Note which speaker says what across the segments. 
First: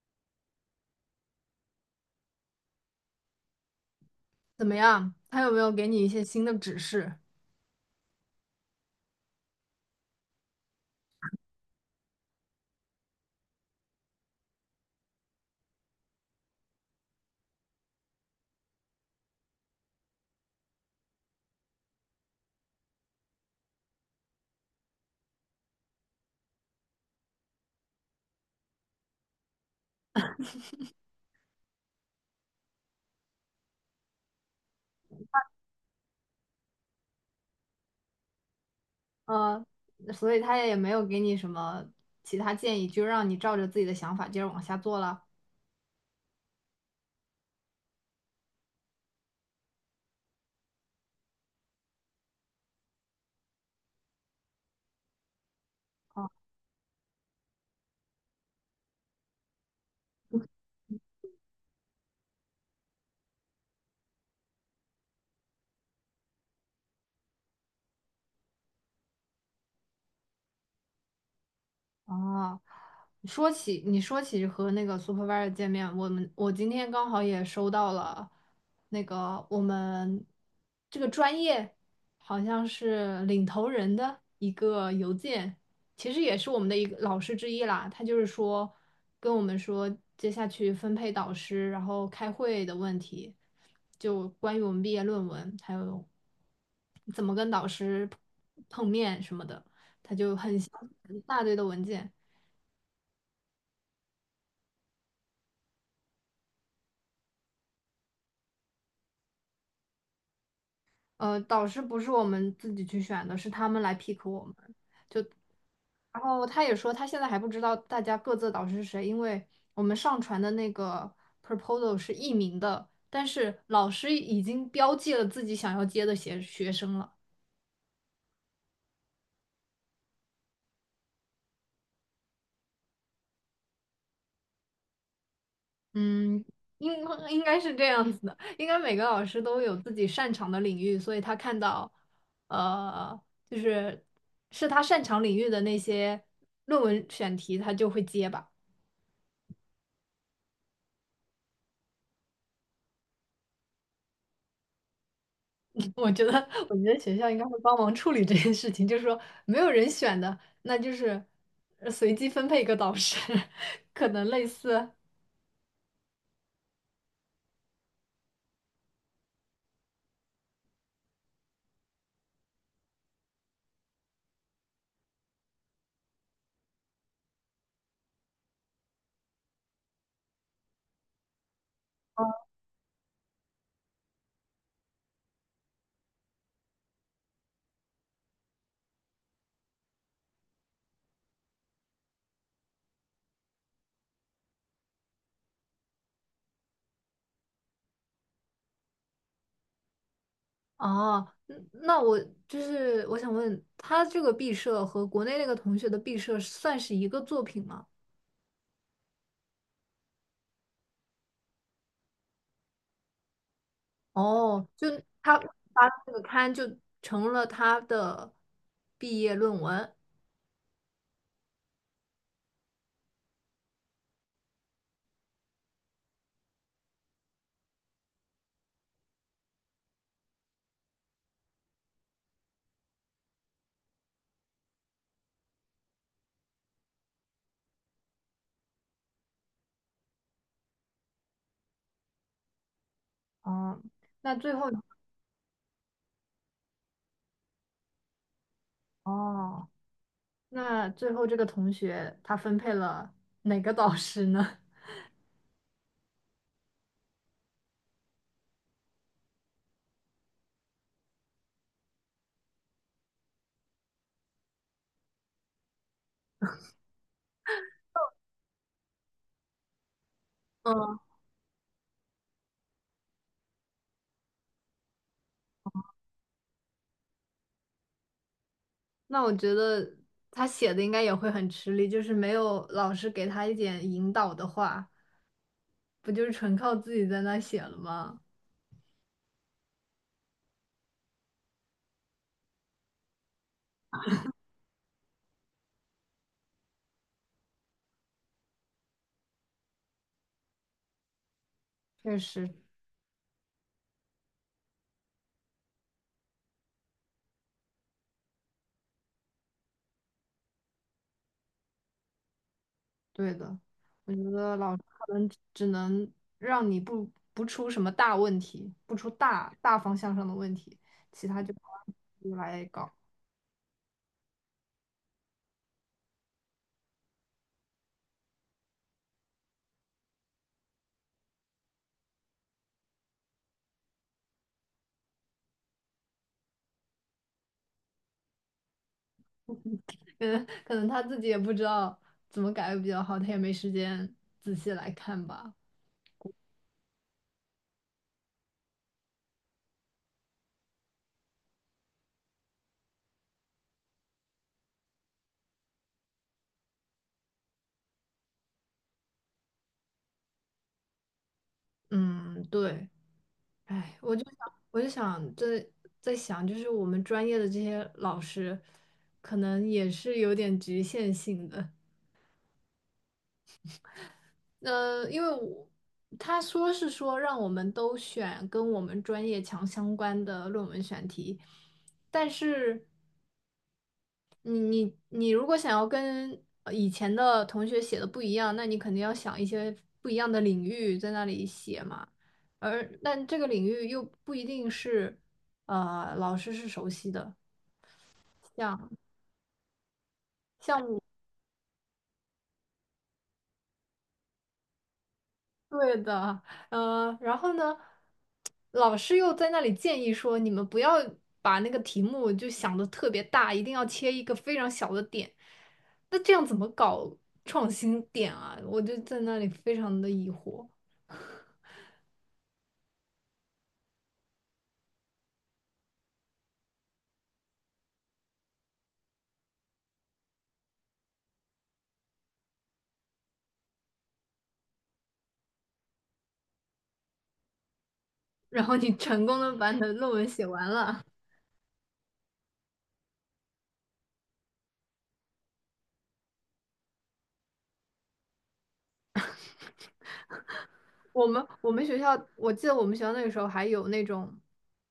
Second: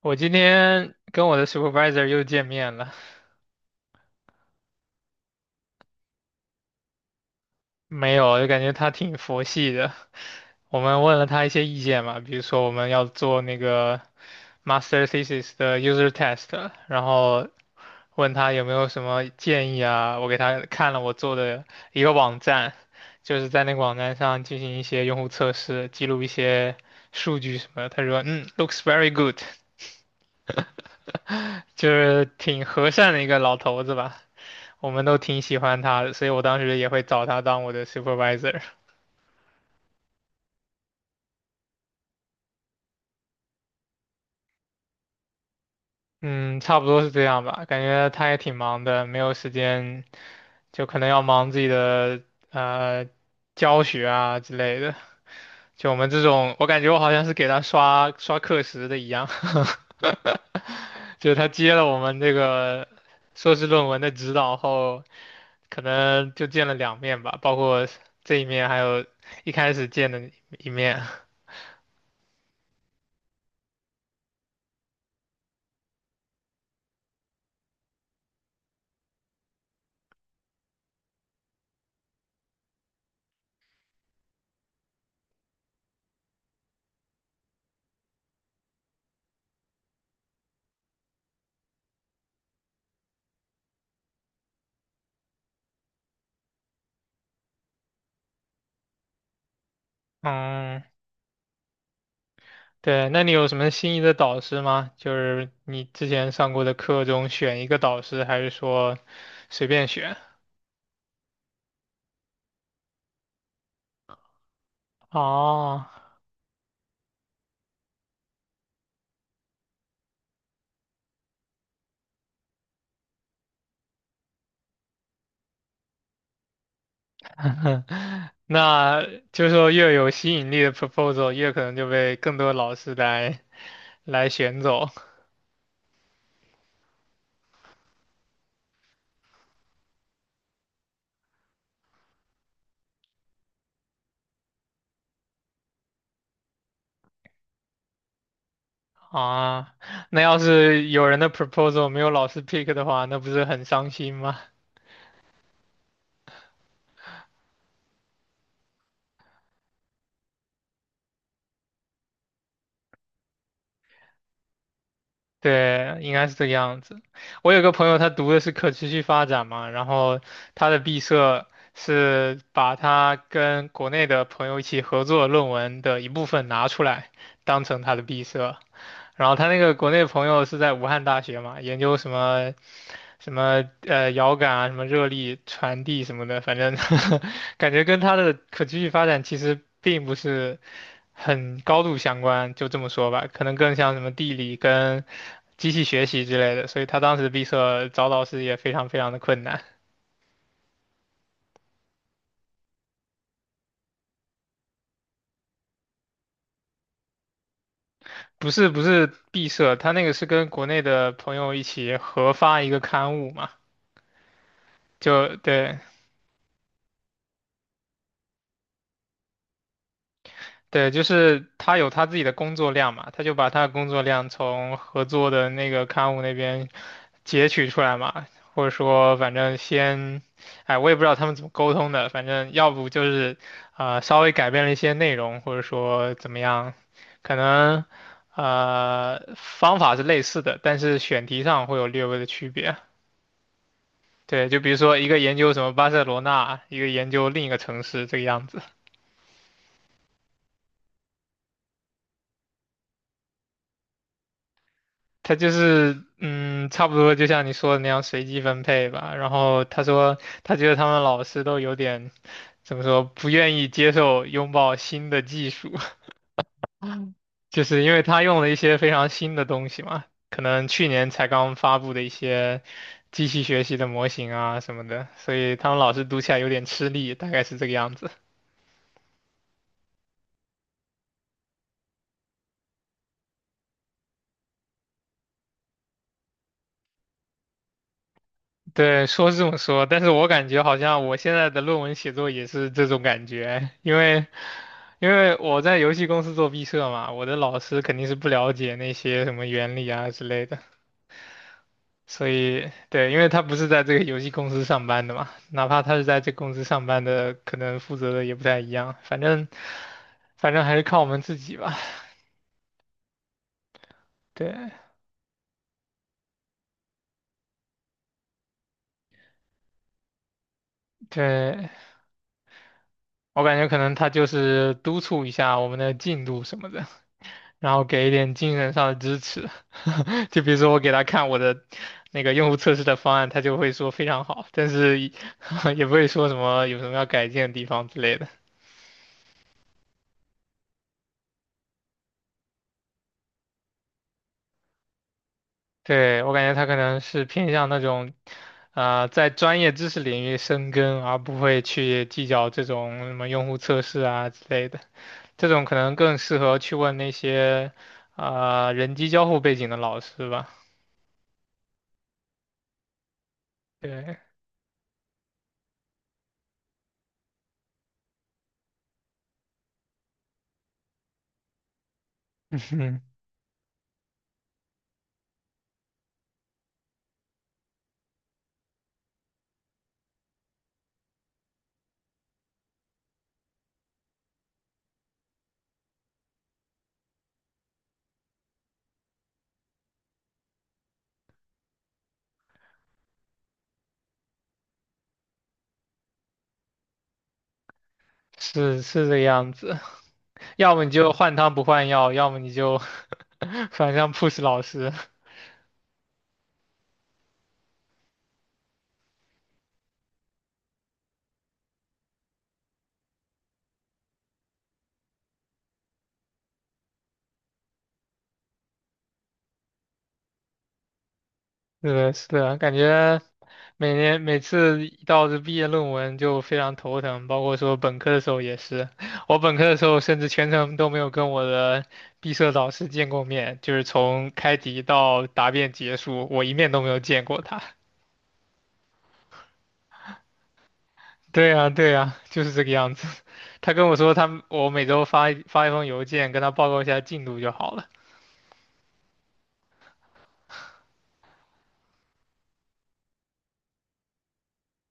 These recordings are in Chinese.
Speaker 1: 我今天跟我的 supervisor 又见面了，
Speaker 2: 怎么样？他有没有给你一些新的指示？
Speaker 1: 没有，就感觉他挺佛系的。我们问了他一些意见嘛，比如说我们要做那个 master thesis 的 user test，然后问他有没有什么建议啊。我给他看了我做的一个网站，就是在那个网站上进行一些用户测试，记录一些数据什么的。他说，嗯，looks very good，就是挺和善的一个老头子吧。我们都挺喜欢他的，所以我当时也会找他当我的 supervisor。
Speaker 2: 呃，所以他也没有给你什么其他建议，就让你照着自己的想法接着往下做了。
Speaker 1: 嗯，差不多是这样吧，感觉他也挺忙的，没有时间，就可能要忙自己的呃教学啊之类的。就我们这种，我感觉我好像是给他刷刷课时的一样，就是他接了我们这个硕士论文的指导后，可能就见了2面吧，包括这一面，还有一开始见的一面。
Speaker 2: 哦，说起和那个 supervisor 见面，我今天刚好也收到了那个我们这个专业好像是领头人的一个邮件，其实也是我们的一个老师之一啦。他就是说跟我们说接下去分配导师，然后开会的问题，就关于我们毕业论文，还有怎么跟导师碰面什么的，就很
Speaker 1: 嗯。
Speaker 2: 一大堆的文件。
Speaker 1: 对，那你有什么心仪的导师吗？就是你之前上过的课中选一个导师，还是说随便选？
Speaker 2: 呃，导师不是我们自己去选的，是他们来 pick 我们。
Speaker 1: 哦，
Speaker 2: 然后他也说，他现在还不知道大家各自的导师是谁，因为我们上传的那个 proposal 是匿名的，但是老师已经标记了自己想要接的学生了。
Speaker 1: 那就是说越有吸引力的 proposal，越可能就被更多老师来选走
Speaker 2: 嗯，应应该是这样子的，应该每个老师都有自己擅长的领域，所以他看到，呃，就是是他擅长领域的那些论文选题，他就会接吧。
Speaker 1: 啊。那要是有人的 proposal 没有老师 pick 的话，那不是很伤心吗？
Speaker 2: 我觉得学校应该会帮忙处理这件事情，就是说没有人选的，那就是随机分配一个导师，可能类似。
Speaker 1: 对，应该是这个样子。我有个朋友，他读的是可持续发展嘛，然后他的毕设是把他跟国内的朋友一起合作论文的一部分拿出来，当成他的毕设。然后他那个国内朋友是在武汉大学嘛，研究什么什么遥感啊，什么热力传递什么的，反正 感觉跟他的可持续发展其实并不是很高度相关，就这么说吧，可能更像什么地理跟。机器学习之类的，所以他当时毕设找老师也非常非常的困难。
Speaker 2: 哦，嗯那我我想问，他这个毕设和国内那个同学的毕设算是一个作品吗？
Speaker 1: 不是不是毕设，他那个是跟国内的朋友一起合发一个刊物嘛，
Speaker 2: 哦，就
Speaker 1: 就
Speaker 2: 他
Speaker 1: 对
Speaker 2: 发的那个刊就成了他的毕业论文。
Speaker 1: 对，就是他有他自己的工作量嘛，他就把他的工作量从合作的那个刊物那边截取出来嘛，或者说反正先，哎，我也不知道他们怎么沟通的，反正要不就是稍微改变了一些内容，或者说怎么样，可能方法是类似的，但是选题上会有略微的区别。
Speaker 2: 哦，那
Speaker 1: 对，
Speaker 2: 最
Speaker 1: 就比
Speaker 2: 后，
Speaker 1: 如说一个研究什么巴塞罗那，一个研究另一个城市这个样子。
Speaker 2: 哦，那最后这个同学他分配了哪个导师呢？
Speaker 1: 他就是差不多就像你说的那样随机分配吧。然后他说，他觉得他们老师都有点怎么说，不愿意接受拥抱新的技术，就是因为他用了一些非常新的东西嘛，可 能去
Speaker 2: 嗯。
Speaker 1: 年才刚发布的一些机器学习的模型啊什么的，所以他们老师读起来有点吃力，大概是这个样子。
Speaker 2: 那我觉得他写的应该也会很吃力，就是没有老师给他一点引导的话，不就是纯靠自己在那写了吗？
Speaker 1: 对，说是这么说，但是我感觉好像我现在的论文写作也是这种感觉，因为我在游戏公司做毕设嘛，我的老师肯定是不了解那些什么原理啊之类的，
Speaker 2: 确
Speaker 1: 所
Speaker 2: 实，
Speaker 1: 以对，因为他不是在这个游戏公司上班的嘛，哪怕他是在这公司上班的，可能负责的也不太一样，反正还是靠我们自己吧。
Speaker 2: 对的。我觉
Speaker 1: 对
Speaker 2: 得老师可能只能让你不出什么大问题，不出大方向上的问题，其他就
Speaker 1: 对，
Speaker 2: 自己来搞。
Speaker 1: 我感觉可能他就是督促一下我们的进度什么的。然后给一点精神上的支持。就比如说我给他看我的那个用户测试的方案，他就会说非常好，但是也 也不会说什么有什么要改进的地方之类的。
Speaker 2: 嗯，可能他自己也不知道怎么改会比较好，他也没时间仔细来看吧。
Speaker 1: 对，我感觉他可能是偏向那种，在专业知识领域深耕，而不会去计较这种什么用户测试啊之类的。这种可能更适合去问那些，人机交互背景的老师吧。
Speaker 2: 嗯，对。哎，
Speaker 1: 对，
Speaker 2: 我就想在想，就是我们专业的这些老师，可能也是有点局限性的。呃，因为我他说是说让我们都选跟我们专业强相关的论文选题，但是你如果想要跟以前的同学写的不一样，那你肯定要想一些不一样的领域在那里写嘛。但这个领域又不一定是老师是熟悉的。
Speaker 1: 是
Speaker 2: 像
Speaker 1: 是这个样子。要
Speaker 2: 像
Speaker 1: 么你
Speaker 2: 我
Speaker 1: 就换汤不换药，要么你就 反向 push 老师。
Speaker 2: 对的，然后呢，老师又在那里建议说，你们不要把那个题目就想的特别大，一定要切一个非常小的点。那这样怎么搞创新点啊？我就在那里非常的疑惑。
Speaker 1: 对的，是的，感觉每年每次一到这毕业论文就非常头疼，包括说本科的时候也是。我本科的时候甚至全程都没有跟我的毕设导师见过面，就是从开题到答辩结束，我一面都没有见过他。
Speaker 2: 然后你成功的把你的论文写完了。
Speaker 1: 对呀，对呀，就是这个样子。他跟我说他，我每周发一封邮件跟他报告一下进度就好了。
Speaker 2: 我们学校，我记得我们学校那个时候还有那种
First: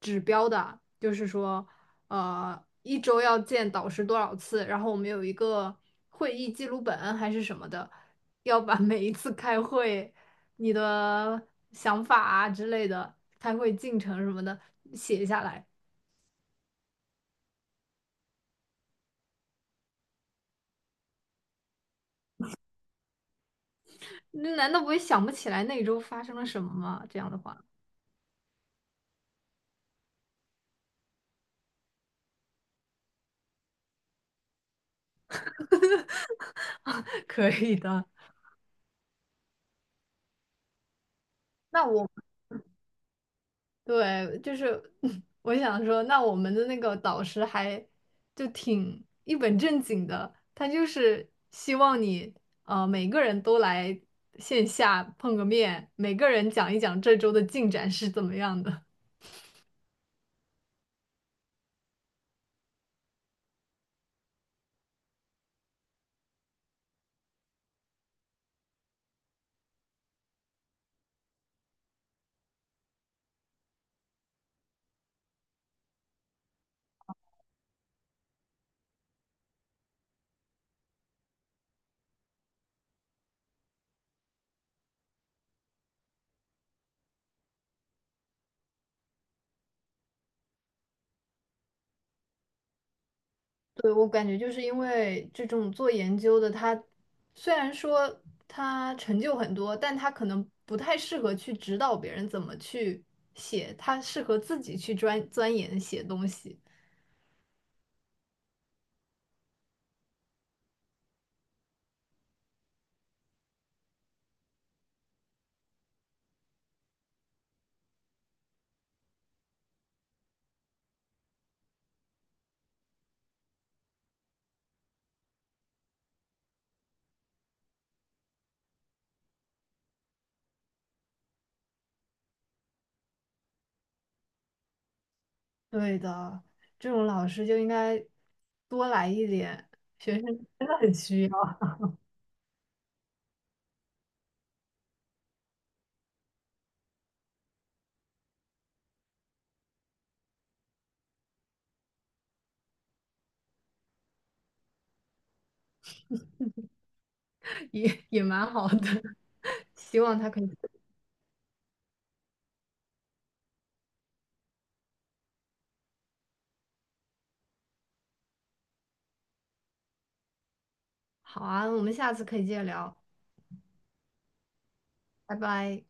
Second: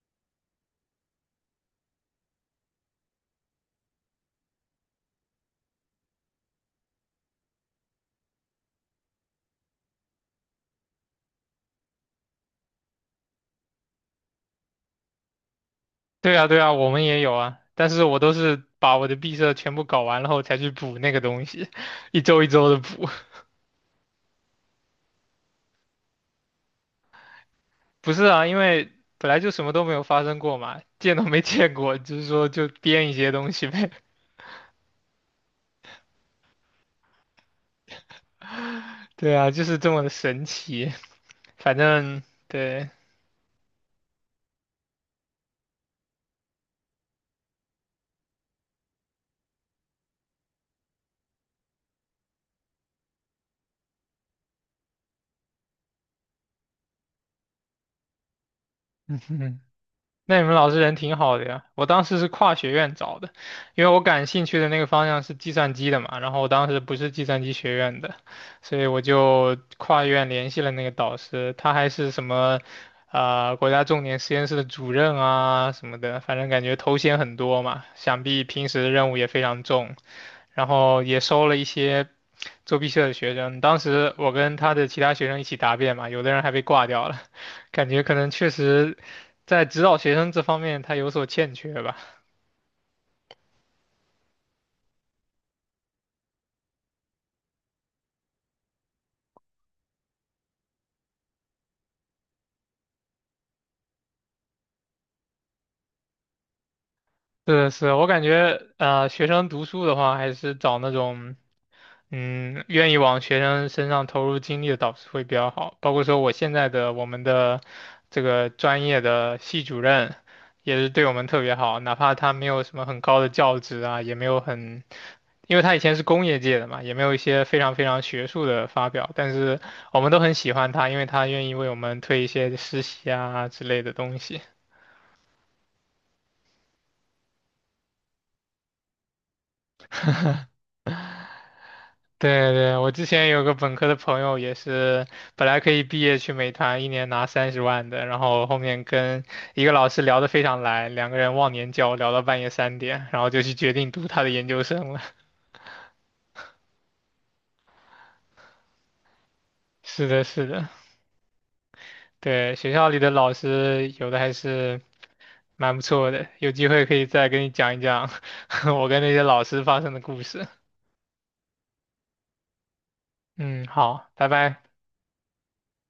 Speaker 2: 指标的，就是说，一周要见导师多少次，然后我们有一个会议记录本还是什么的，要把每一次开会你的想法啊之类的，开会进程什么的写下来。
Speaker 1: 对啊，对啊，我们也有啊，但是我都是把我的毕设全部搞完了后才去补那个东西，一周一周的补。
Speaker 2: 那难道不会想不起来那一周发生了什么吗？这样的话，
Speaker 1: 不是啊，因为本来就什么都没有发生过嘛，见都没见过，就是说就编一些东西呗。
Speaker 2: 可以的。
Speaker 1: 对啊，就是这么的神奇。反
Speaker 2: 那我。
Speaker 1: 正对，
Speaker 2: 对，就是 我想说，那我们的那个导师还就挺一本正经的，他就是希望你每个人都来线下碰个面，每个人讲一讲这周的进展是怎么样的。
Speaker 1: 嗯哼，那你们老师人挺好的呀，我当时是跨学院找的，因为我感兴趣的那个方向是计算机的嘛，然后我当时不是计算机学院的，所以我就跨院联系了那个导师，他还是什么，国家重点实验室的主任啊什么的，反正感觉头衔很多嘛，想必平时的任务也非常重，然后也收了一些作弊社的学生，当时我跟他的其他学生一起答辩嘛，有的人还被挂掉了，感觉可能确实。在指导学生这方面他有所欠缺吧。
Speaker 2: 对，我感觉就是因为这种做研究的，他虽然说他成就很多，但他可能不太适合去指导别人怎么去写，他适合自己去钻研写东西。
Speaker 1: 是的是的我感觉学生读书的话，还是找那种愿意往学生身上投入精力的导师会比较好。包括说我们的这个专业的系主任。也是对我们特别好，哪怕他没有什么很高的教职啊，也没有很因为他以前是工业界的嘛，也没有一些非常非常学术的发表，但是我们都很喜欢他，因为他愿意为我们推一些实习啊之类的东西。
Speaker 2: 对的，这种老师就应该多来一点，学生真的很需要，
Speaker 1: 对对，我之前有个本科的朋友也是，本来可以毕业去美团，一年拿30万的，然后后面跟一个老师聊得非常来，2个人忘年交聊到半夜3点，然后就去决定读他的研究生了。
Speaker 2: 也蛮好的，希
Speaker 1: 是
Speaker 2: 望
Speaker 1: 的，
Speaker 2: 他可
Speaker 1: 是
Speaker 2: 以。
Speaker 1: 的，对，学校里的老师有的还是蛮不错的，有机会可以再跟你讲一讲 我跟那些老师发生的故事。
Speaker 2: 好啊，我们下次可以接着聊，
Speaker 1: 嗯，好，拜拜。
Speaker 2: 拜拜。